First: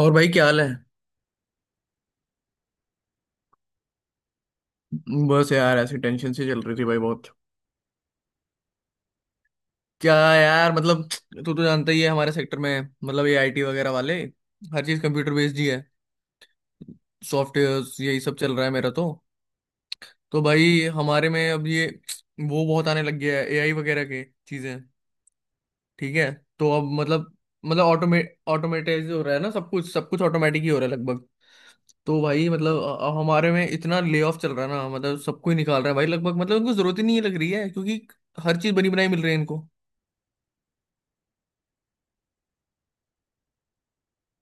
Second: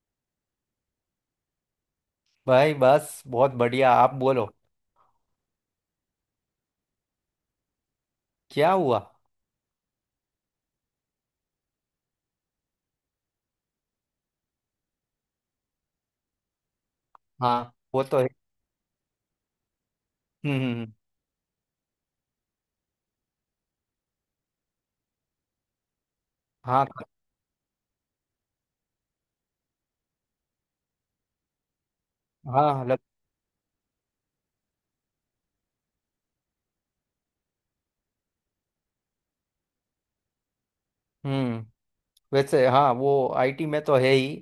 और भाई, क्या हाल है? भाई बस बहुत बढ़िया, आप बोलो। बस यार, ऐसी टेंशन सी चल रही थी भाई, बहुत। क्या हुआ? क्या यार, मतलब। तू तो जानता ही है, हमारे सेक्टर में मतलब ये आईटी वगैरह वाले हर चीज कंप्यूटर बेस्ड ही है। हाँ, सॉफ्टवेयर वो तो यही है। सब चल रहा है मेरा तो। तो हम्म, भाई हम्म। हमारे में अब ये, वो बहुत आने लग गया है एआई वगैरह के चीजें। ठीक है। तो अब हाँ। मतलब, मतलब ऑटोमेटाइज हो रहा है ना, सब कुछ ऑटोमेटिक ही हो रहा है लगभग। तो भाई मतलब हाँ, लग। हमारे में इतना ले ऑफ चल रहा है ना, मतलब सबको ही निकाल रहा है भाई लगभग, मतलब उनको जरूरत ही नहीं लग रही है, क्योंकि हर चीज बनी बनाई मिल रही है इनको। हम्म। वैसे हाँ, वो आईटी में तो है ही।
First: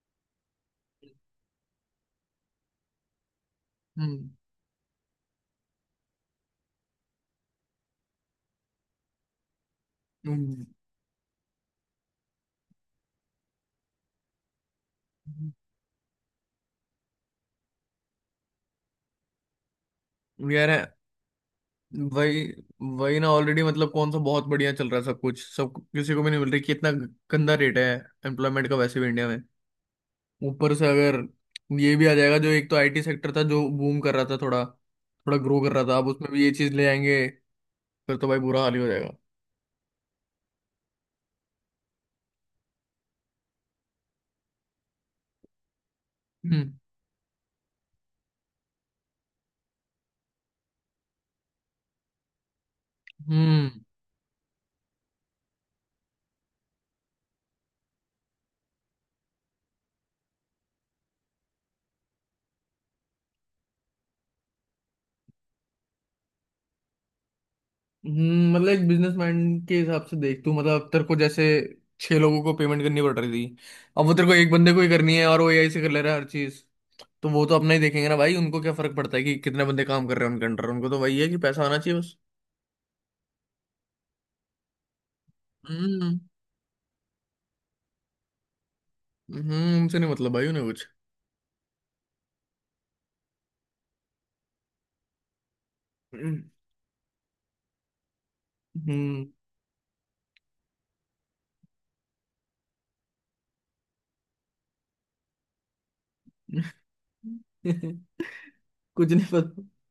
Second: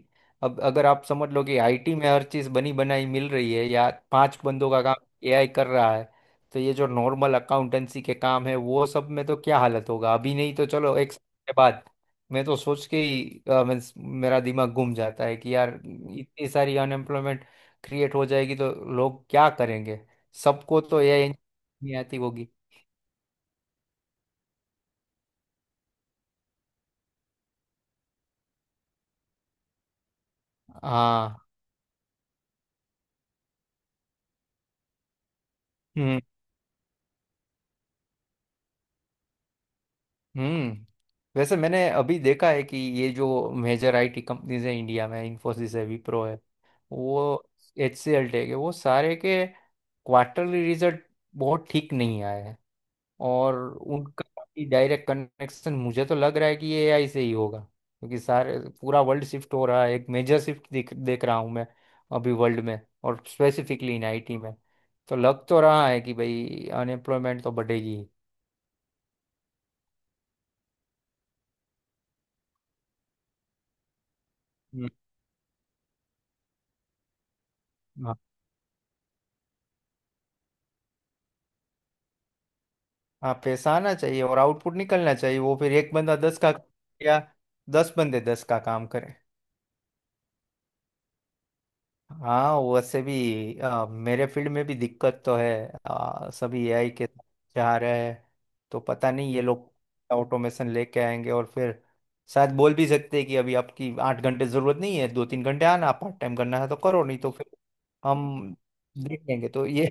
अब अगर आप समझ लो कि आईटी में हर चीज़ बनी बनाई मिल रही है, या हम्म पांच बंदों का काम एआई कर रहा है, तो ये जो नॉर्मल अकाउंटेंसी के काम है वो सब में तो क्या हालत होगा, अभी नहीं हम्म। तो चलो एक साल के बाद। मैं तो सोच के ही means मेरा दिमाग घूम जाता है कि यार इतनी सारी अनएम्प्लॉयमेंट क्रिएट हो जाएगी तो लोग क्या करेंगे? यार है। सबको तो एआई नहीं आती वही। होगी। वही ना, ऑलरेडी मतलब कौन सा बहुत बढ़िया चल रहा है सब कुछ, सब किसी को भी नहीं मिल रही, कितना गंदा रेट है एम्प्लॉयमेंट का वैसे भी इंडिया में। ऊपर से अगर हाँ। ये भी आ जाएगा, जो एक तो आईटी सेक्टर था जो बूम कर रहा था, थोड़ा थोड़ा ग्रो कर रहा था, अब उसमें भी ये चीज ले आएंगे, फिर तो भाई बुरा हाल ही हो जाएगा। हम्म। वैसे मैंने अभी देखा है कि ये जो मेजर आईटी कंपनीज हैं इंडिया में, इंफोसिस है, विप्रो है, हम्म वो एचसीएल टेक है, वो सारे के क्वार्टरली रिजल्ट बहुत ठीक नहीं आए हैं। और हम्म उनका डायरेक्ट कनेक्शन मुझे तो लग रहा है कि ये एआई से ही होगा, क्योंकि सारे, पूरा वर्ल्ड शिफ्ट हो रहा है, एक मेजर शिफ्ट देख देख रहा हूँ मैं अभी वर्ल्ड में, और स्पेसिफिकली इन आईटी में। तो लग तो रहा है कि भाई अनएम्प्लॉयमेंट तो बढ़ेगी ही। मतलब एक बिजनेसमैन के हिसाब से देख तू, मतलब तेरे को जैसे छह लोगों को पेमेंट करनी पड़ रही थी, अब वो तेरे को एक बंदे को ही हम्म। करनी है और वो एआई से कर ले रहा है हर चीज। तो वो तो अपना ही देखेंगे ना भाई, उनको क्या फर्क पड़ता है कि कितने बंदे काम कर रहे हैं उनके अंडर, उनको तो वही है कि पैसा आना चाहिए बस। हाँ, पैसा आना चाहिए और आउटपुट निकलना चाहिए, वो फिर एक हम्म। बंदा 10 का, या 10 बंदे 10 का काम करें। हम्म, उनसे नहीं, मतलब भाई उन्हें कुछ। हाँ, वैसे भी मेरे फील्ड में भी दिक्कत तो है, हम्म सभी एआई के जा रहे हैं। तो पता हम्म। नहीं ये लोग ऑटोमेशन लेके आएंगे और फिर शायद बोल भी सकते हैं कि अभी आपकी 8 घंटे जरूरत नहीं है, 2 3 घंटे आना, पार्ट टाइम करना है तो करो, नहीं तो फिर हम कुछ देख नहीं लेंगे। पता। तो ये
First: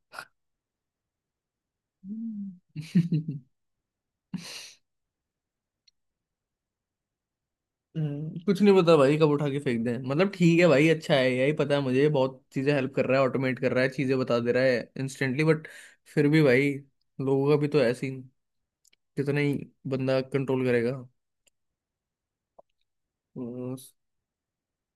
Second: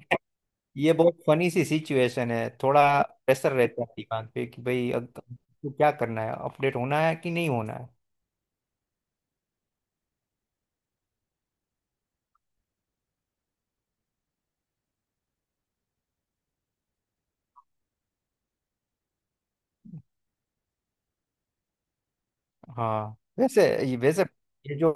ये बहुत फनी सी सिचुएशन है। थोड़ा प्रेशर रहता है दिमाग पे कि भाई अब तो क्या करना है, अपडेट होना है कि नहीं होना है। कुछ नहीं पता भाई, कब उठा के फेंक दें। मतलब ठीक है भाई, अच्छा है यही पता है मुझे, बहुत चीजें हेल्प कर रहा है, ऑटोमेट कर रहा है, चीजें बता दे रहा है इंस्टेंटली, बट फिर भी भाई लोगों का भी तो ऐसे ही, कितना ही बंदा कंट्रोल करेगा। हाँ, वैसे हम्म। ये, वैसे ये जो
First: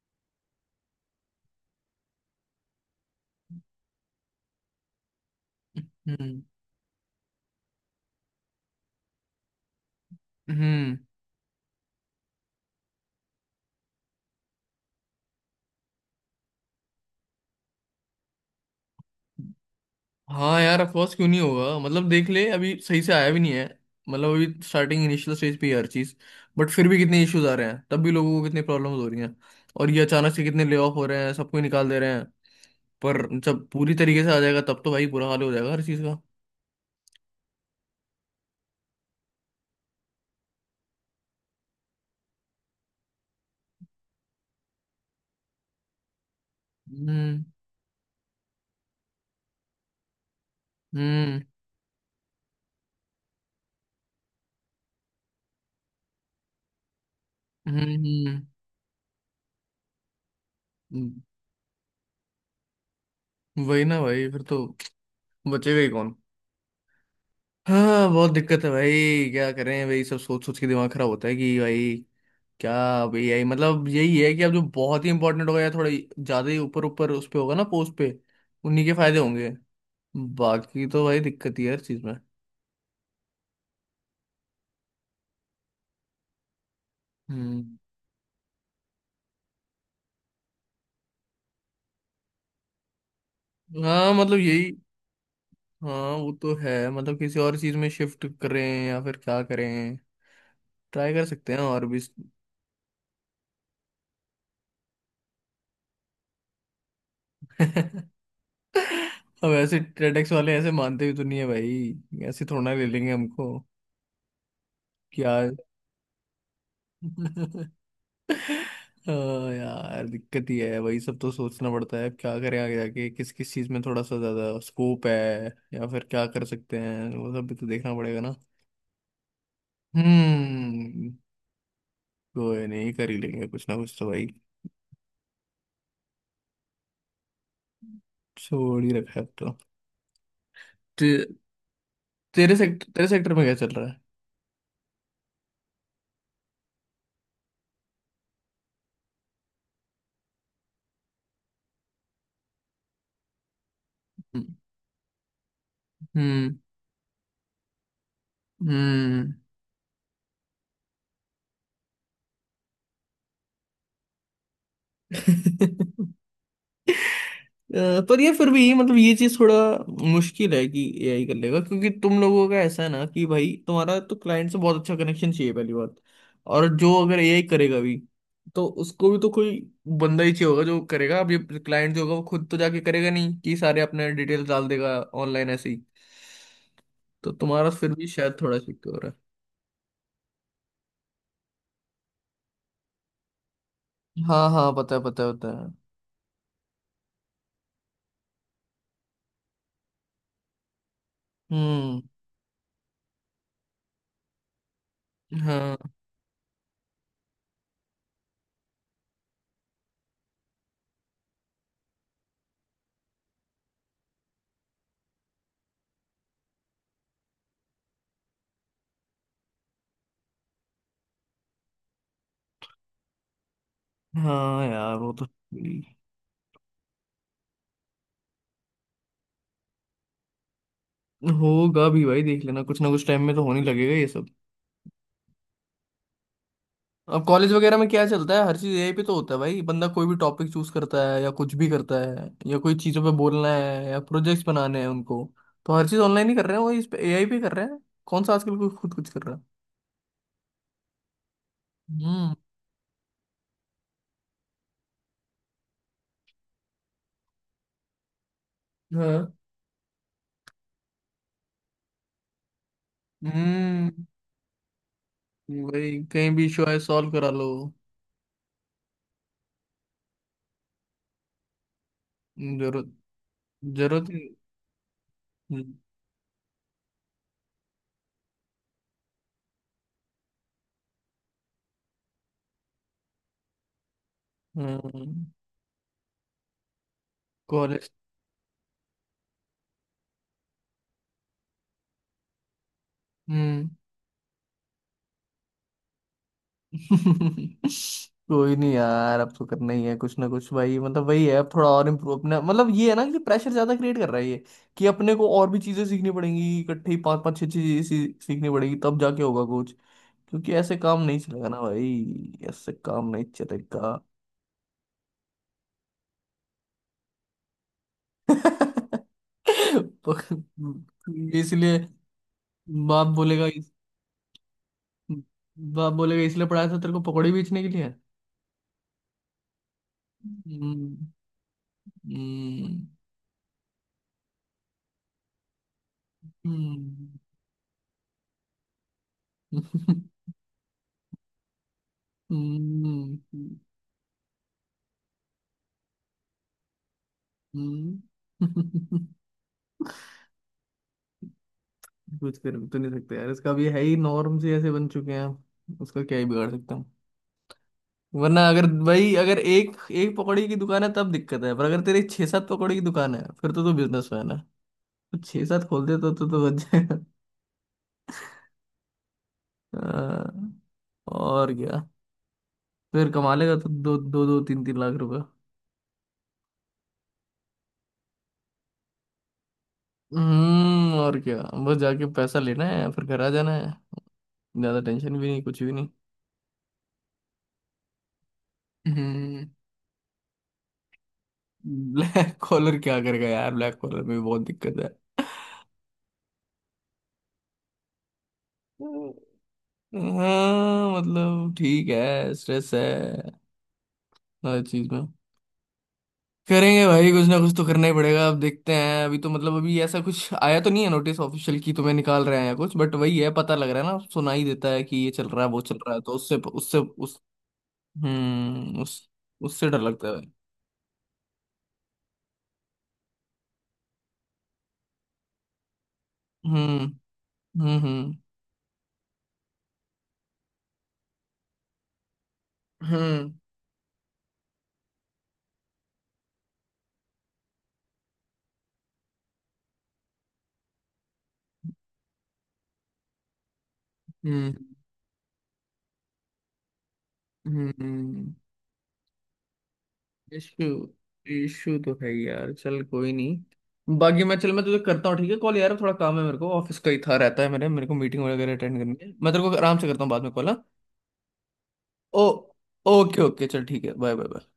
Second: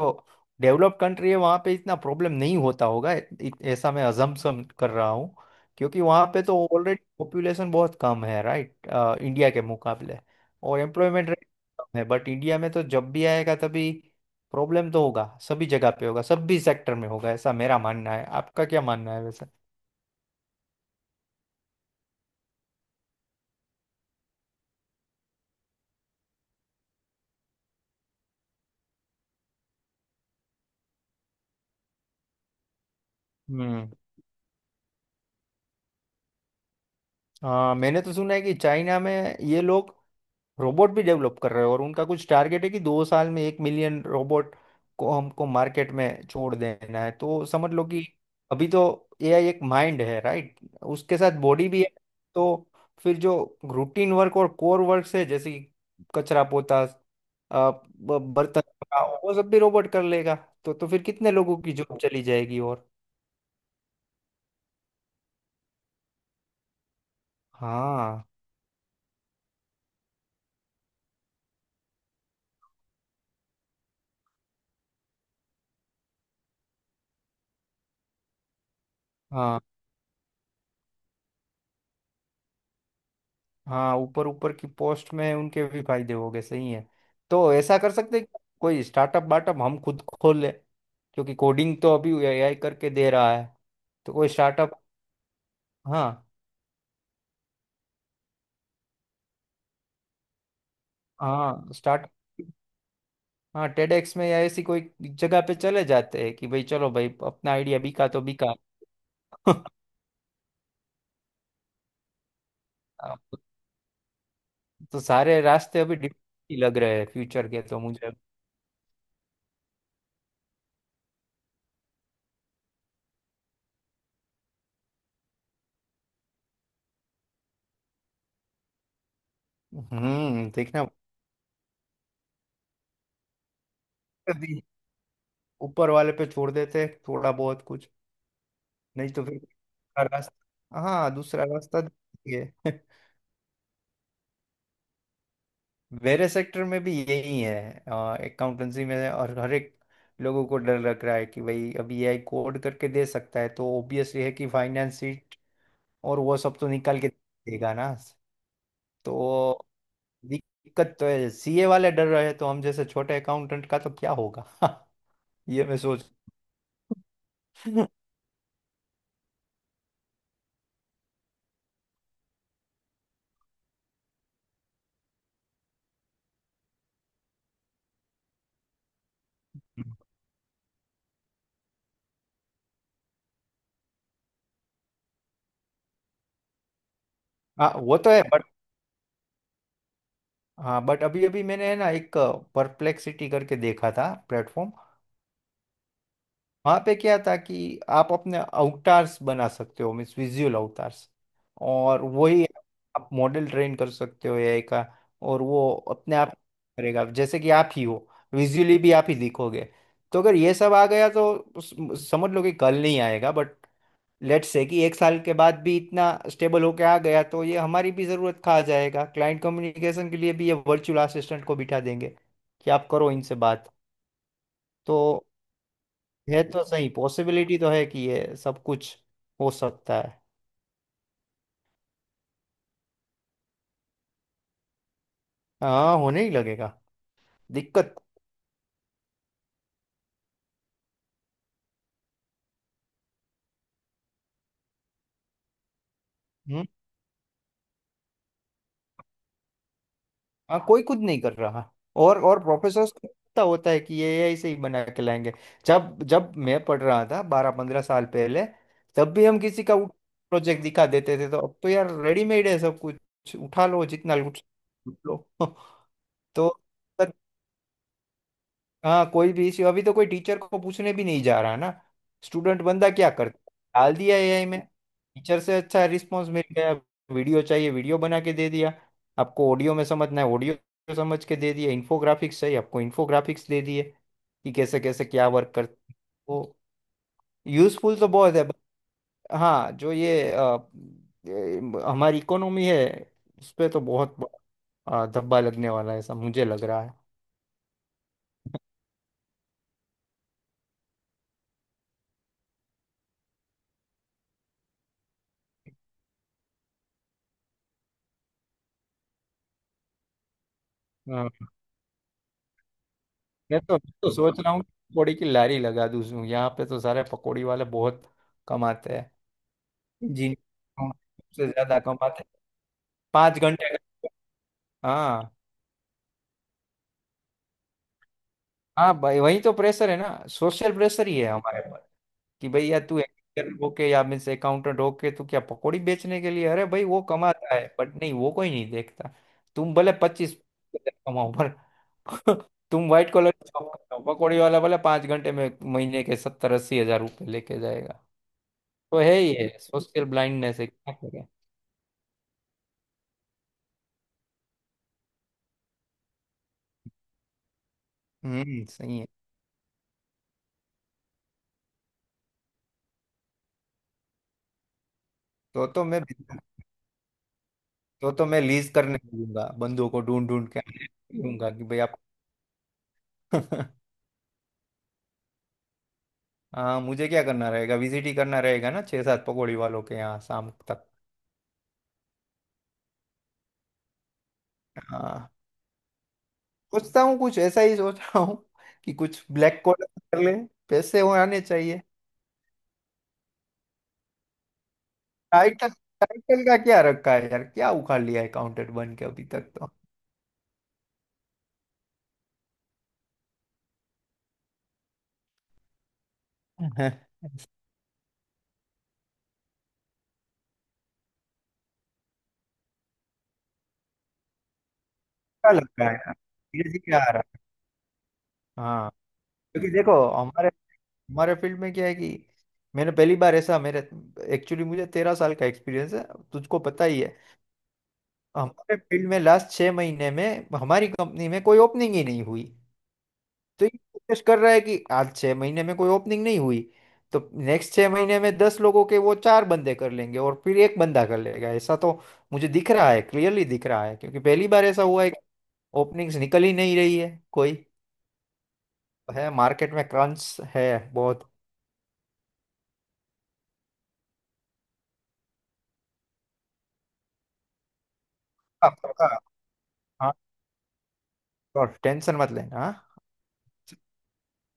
डेवलप्ड कंट्री है, वहाँ पे इतना प्रॉब्लम नहीं होता होगा, ऐसा मैं अजम्पशन कर रहा हूँ। क्योंकि वहाँ पे तो ऑलरेडी पॉपुलेशन बहुत कम है, राइट, इंडिया के मुकाबले, और हम्म। एम्प्लॉयमेंट रेट कम है। बट इंडिया में तो जब भी आएगा, तभी प्रॉब्लम तो होगा, सभी जगह पे होगा, सभी सेक्टर में होगा, ऐसा मेरा मानना है। आपका क्या मानना है वैसे? हाँ यार, अफकोर्स क्यों नहीं होगा। मतलब देख ले, अभी सही से आया भी नहीं है, मतलब अभी स्टार्टिंग इनिशियल स्टेज पे ही है हर चीज, बट फिर भी कितने इश्यूज आ रहे हैं, तब भी लोगों को कितनी प्रॉब्लम्स हो रही हैं, और ये अचानक से कितने ले ऑफ हो रहे हैं, सबको ही निकाल दे रहे हैं। पर जब हम्म। पूरी तरीके से आ जाएगा, तब तो भाई बुरा हाल हो जाएगा हर चीज का। हाँ, मैंने तो सुना है कि चाइना में ये लोग रोबोट भी डेवलप कर रहे हैं, और उनका कुछ टारगेट है कि 2 साल में 1 मिलियन रोबोट को हमको मार्केट में छोड़ देना है। हम्म तो समझ लो कि अभी तो एआई एक माइंड है, राइट, उसके साथ हम्म बॉडी भी है। तो फिर जो रूटीन वर्क और कोर वर्क है, जैसे कि कचरा पोता, अ, हम्म बर्तन धोना, वो सब भी रोबोट कर लेगा। तो फिर हम्म, कितने लोगों की जॉब चली जाएगी। और वही ना भाई, फिर तो बचेगा ही कौन। हाँ हाँ, बहुत दिक्कत है भाई, क्या करें भाई। सब सोच सोच के दिमाग खराब होता है कि भाई क्या। अब एआई मतलब यही है कि अब जो बहुत ही इंपॉर्टेंट होगा, या थोड़ा ज्यादा ही ऊपर ऊपर उस पे होगा ना पोस्ट पे, उन्हीं के फायदे होंगे, हाँ, बाकी तो भाई दिक्कत ही है हर चीज में। हाँ, ऊपर ऊपर की पोस्ट में है, उनके भी फायदे हो गए, सही है। तो हम्म। ऐसा कर सकते हैं कि कोई स्टार्टअप वार्टअप हम खुद खोल ले, क्योंकि कोडिंग तो अभी एआई करके दे रहा है। हाँ तो कोई मतलब यही। स्टार्टअप, हाँ हाँ, वो तो है, मतलब किसी और चीज में शिफ्ट करें या फिर क्या करें। ट्राई कर सकते हैं हाँ, और भी। स्टार्ट, हाँ, टेडेक्स में या ऐसी कोई जगह पे चले जाते हैं कि भाई चलो भाई अपना आइडिया बिका तो बिका। अब ऐसे ट्रेडेक्स वाले ऐसे मानते भी तो नहीं है भाई, ऐसे थोड़ा ना ले लेंगे अब हमको, तो कि सारे यार। रास्ते अभी डिफरेंट ही लग रहे हैं फ्यूचर के तो मुझे। हाँ यार दिक्कत ही है। वही सब तो सोचना पड़ता है, अब क्या करें, आगे जाके किस किस चीज में थोड़ा सा ज्यादा स्कोप है या फिर क्या कर सकते हैं, वो सब भी तो देखना पड़ेगा ना। हम्म, देखना। हम्म। कोई नहीं, कर ही लेंगे कुछ ना कुछ तो भाई। अभी ऊपर वाले पे छोड़ देते हैं थोड़ा बहुत कुछ, छोड़ ही नहीं रखा तो है अब फिर तो। दूसरा रास्ता, ते, हाँ, दूसरा रास्ता तेरे देखेंगे। सेक्टर तेरे सेक्टर में क्या चल रहा है? मेरे सेक्टर में भी यही है, अकाउंटेंसी में, और हर एक लोगों को डर लग रहा है कि भाई अभी एआई कोड करके दे सकता है, तो ऑब्वियसली है हम्म कि फाइनेंस शीट और वो हम्म सब तो निकाल के देगा ना। तो हम्म। दिक्कत तो है, सीए वाले डर रहे हैं, तो हम जैसे छोटे अकाउंटेंट का तो क्या होगा। ये मैं सोच। पर ये फिर भी मतलब ये चीज थोड़ा मुश्किल है कि एआई कर लेगा, क्योंकि तुम लोगों का ऐसा है ना कि भाई तुम्हारा तो क्लाइंट से बहुत अच्छा कनेक्शन चाहिए, पहली बात। और जो अगर एआई करेगा भी, तो उसको भी तो कोई बंदा ही चाहिए होगा जो करेगा। अब ये क्लाइंट जो होगा, वो खुद तो जाके करेगा नहीं कि सारे अपने डिटेल्स डाल देगा ऑनलाइन ऐसे ही। तो तुम्हारा हाँ, फिर वो भी तो है, शायद बट, थोड़ा सिक्योर हो रहा हाँ, बट अभी अभी मैंने, है ना, एक परप्लेक्सिटी करके देखा था है। हाँ हाँ, प्लेटफॉर्म। पता है पता है पता है। वहाँ पे क्या था कि आप अपने अवतार्स बना सकते हो, मीन्स विजुअल अवतार्स, हम्म। और वही आप मॉडल ट्रेन कर सकते हो एआई का, और वो हाँ। अपने आप करेगा जैसे कि आप ही हो, विजुअली भी आप ही दिखोगे। तो अगर ये सब आ गया तो उस- समझ लो कि कल नहीं आएगा, बट लेट्स से कि एक साल के बाद भी इतना स्टेबल होके आ गया, तो ये हमारी भी ज़रूरत खा जाएगा। क्लाइंट कम्युनिकेशन के लिए भी ये वर्चुअल असिस्टेंट को बिठा देंगे कि आप करो इनसे बात। हाँ यार तो वो तो। है, तो सही, पॉसिबिलिटी तो है कि ये सब कुछ हो सकता है। होगा भी भाई, देख लेना कुछ ना कुछ टाइम में तो होने लगेगा ये सब। हाँ, होने ही लगेगा। अब कॉलेज वगैरह में दिक्कत। क्या चलता है, हर चीज एआई पे तो होता है भाई। बंदा कोई भी टॉपिक चूज करता है, या कुछ भी करता है, या कोई चीजों पे बोलना है या प्रोजेक्ट्स बनाने हैं उनको, तो हर चीज ऑनलाइन ही कर रहे हैं, हम्म। वो इस पे एआई पे कर रहे हैं। कौन सा आजकल कोई खुद कुछ कर रहा है। हाँ, कोई कुछ नहीं कर रहा। हम्म। और प्रोफेसर को पता होता है कि ये ऐसे ही बना के लाएंगे। जब जब मैं पढ़ रहा था, 12 15 साल पहले, तब भी हाँ। हम किसी का प्रोजेक्ट दिखा देते थे। तो अब तो यार रेडीमेड है सब कुछ, उठा लो हम्म। जितना लूट, लूट लो। भाई कहीं भी तो इशू आए, सॉल्व करा लो। हाँ, कोई भी इश्यू अभी तो कोई टीचर को पूछने भी नहीं जा रहा ना। स्टूडेंट बंदा जरूरत। क्या करता है, डाल जरूरत दिया ही-। एआई में, टीचर से हम्म। अच्छा रिस्पॉन्स मिल गया। वीडियो चाहिए, वीडियो बना के दे दिया। आपको ऑडियो में समझना है, ऑडियो समझ के दे दिया। इन्फोग्राफिक्स चाहिए आपको, इन्फोग्राफिक्स दे दिए, कि कैसे कॉलेज कैसे क्या हम्म। वर्क करते। वो college-। यूजफुल तो बहुत है, but हाँ, जो ये ये हमारी इकोनॉमी है, उस पर हम्म, तो बहुत बड़ा, धब्बा लगने वाला है, ऐसा मुझे लग रहा कोई नहीं यार, अब तो करना ही है कुछ ना कुछ भाई। मतलब वही है, अब थोड़ा और इम्प्रूव अपना, मतलब ये है ना कि प्रेशर ज्यादा क्रिएट कर रहा है ये, कि अपने को और भी चीजें सीखनी पड़ेंगी, इकट्ठे ही पांच पांच छह छह चीजें सीखनी पड़ेगी, तब जाके होगा कुछ। क्योंकि ऐसे काम नहीं है। चलेगा ना भाई, ऐसे काम नहीं मैं तो मैं चलेगा। तो सोच रहा हूँ पकौड़ी की लारी लगा दूँ यहाँ पे, तो सारे पकौड़ी वाले बहुत कमाते हैं, जिन, तो सबसे ज्यादा इसलिए। कमाते हैं। बाप पाँच बोलेगा घंटे इस- का। हाँ। बाप बोलेगा, इसलिए पढ़ाया था तेरे को, पकौड़े बेचने के लिए? हाँ भाई, वही तो प्रेशर है ना, सोशल हम्म प्रेशर ही है हमारे पर, कि भाई यार हम्म तू एक्टर होके, या मीन्स अकाउंटेंट होके, तू क्या पकौड़ी बेचने के लिए? अरे भाई, वो हम्म। कमाता है, बट नहीं, वो कोई नहीं देखता। तुम भले 25 कमाओ पर, तुम व्हाइट हम्म कॉलर हम्म, जॉब करते हो। पकौड़ी वाला भले 5 घंटे में महीने के 70 80 हज़ार रुपये लेके जाएगा। तो हम्म। है ही, है, सोशल ब्लाइंडनेस है, क्या करें। कुछ कर तो नहीं सकते यार, इसका भी है ही। नॉर्म्स ही ऐसे बन चुके हैं, उसका क्या ही बिगाड़ सकता हूँ। वरना अगर हम्म, सही है। भाई, अगर एक एक पकौड़ी की दुकान है तब दिक्कत है, पर अगर तेरी छह सात पकौड़ी की दुकान है फिर तो तू बिजनेसमैन है। तो छह सात तो तो खोल दे, मैं तो बच जाएगा। तो तो मैं लीज करने दूंगा, बंदों को ढूंढ ढूंढ के दूंगा और कि भाई क्या। आप। फिर कमा लेगा तो दो दो दो तीन तीन लाख रुपए। हाँ, मुझे क्या करना रहेगा, विजिट ही करना रहेगा ना, छह सात पकौड़ी वालों के यहाँ शाम तक। हम्म, और क्या। बस जाके पैसा लेना है, फिर घर आ जाना है। ज्यादा टेंशन भी हाँ, नहीं, कुछ भी नहीं। सोचता हूँ, कुछ ऐसा ही सोच रहा हूँ, कि कुछ हम्म। ब्लैक कॉलर कर ले, पैसे हो आने चाहिए। ब्लैक कॉलर क्या करेगा यार, ब्लैक कॉलर में भी बहुत दिक्कत है। टाइटल टाइटल का क्या रखा है यार, क्या उखाड़ लिया है काउंटेड बन के अभी तक तो। हाँ मतलब ठीक है, स्ट्रेस है हर चीज में। करेंगे भाई, कुछ क्या ना कुछ तो करना ही पड़ेगा। अब देखते हैं, अभी तो मतलब अभी ऐसा कुछ आया तो नहीं है नोटिस ऑफिशियल की तुम्हें निकाल रहे हैं या कुछ, बट वही है, पता लग रहा है ना, सुना ही देता है कि ये चल रहा है वो लग चल रहा रहा है है, तो यार, उससे ये उससे जी क्या आ उस। रहा है। हाँ, उस। क्योंकि उससे डर देखो लगता है। हमारे, फील्ड में क्या है कि मैंने पहली बार ऐसा, मेरे, एक्चुअली मुझे 13 साल का एक्सपीरियंस है, तुझको पता हम्म ही है। हम्म हम्म हमारे फील्ड में लास्ट 6 महीने में हमारी कंपनी में कोई ओपनिंग ही नहीं हुई। तो ये फोकस कर रहा है कि आज 6 महीने में कोई ओपनिंग नहीं हुई, तो नेक्स्ट 6 महीने में 10 लोगों के वो चार बंदे कर लेंगे, और फिर एक बंदा कर लेगा। ऐसा तो मुझे दिख रहा है, क्लियरली दिख रहा है, क्योंकि पहली हम्म बार ऐसा हुआ है कि ओपनिंग्स निकल ही नहीं रही है कोई। हम्म। है, मार्केट में क्रंच इशू। है बहुत। इशू तो है यार। चल कोई नहीं, बाकी मैं चल, मैं तुझे करता हूँ ठीक है कॉल, यार थोड़ा काम है मेरे को, ऑफिस का ही था, रहता है, मेरे मेरे को मीटिंग वगैरह हाँ, अटेंड करनी है, मैं तेरे को आराम से करता हूँ हाँ, बाद में कॉल। हाँ। और टेंशन ओ। मत लेना। ओके ओके, चल ठीक है, बाय बाय बाय।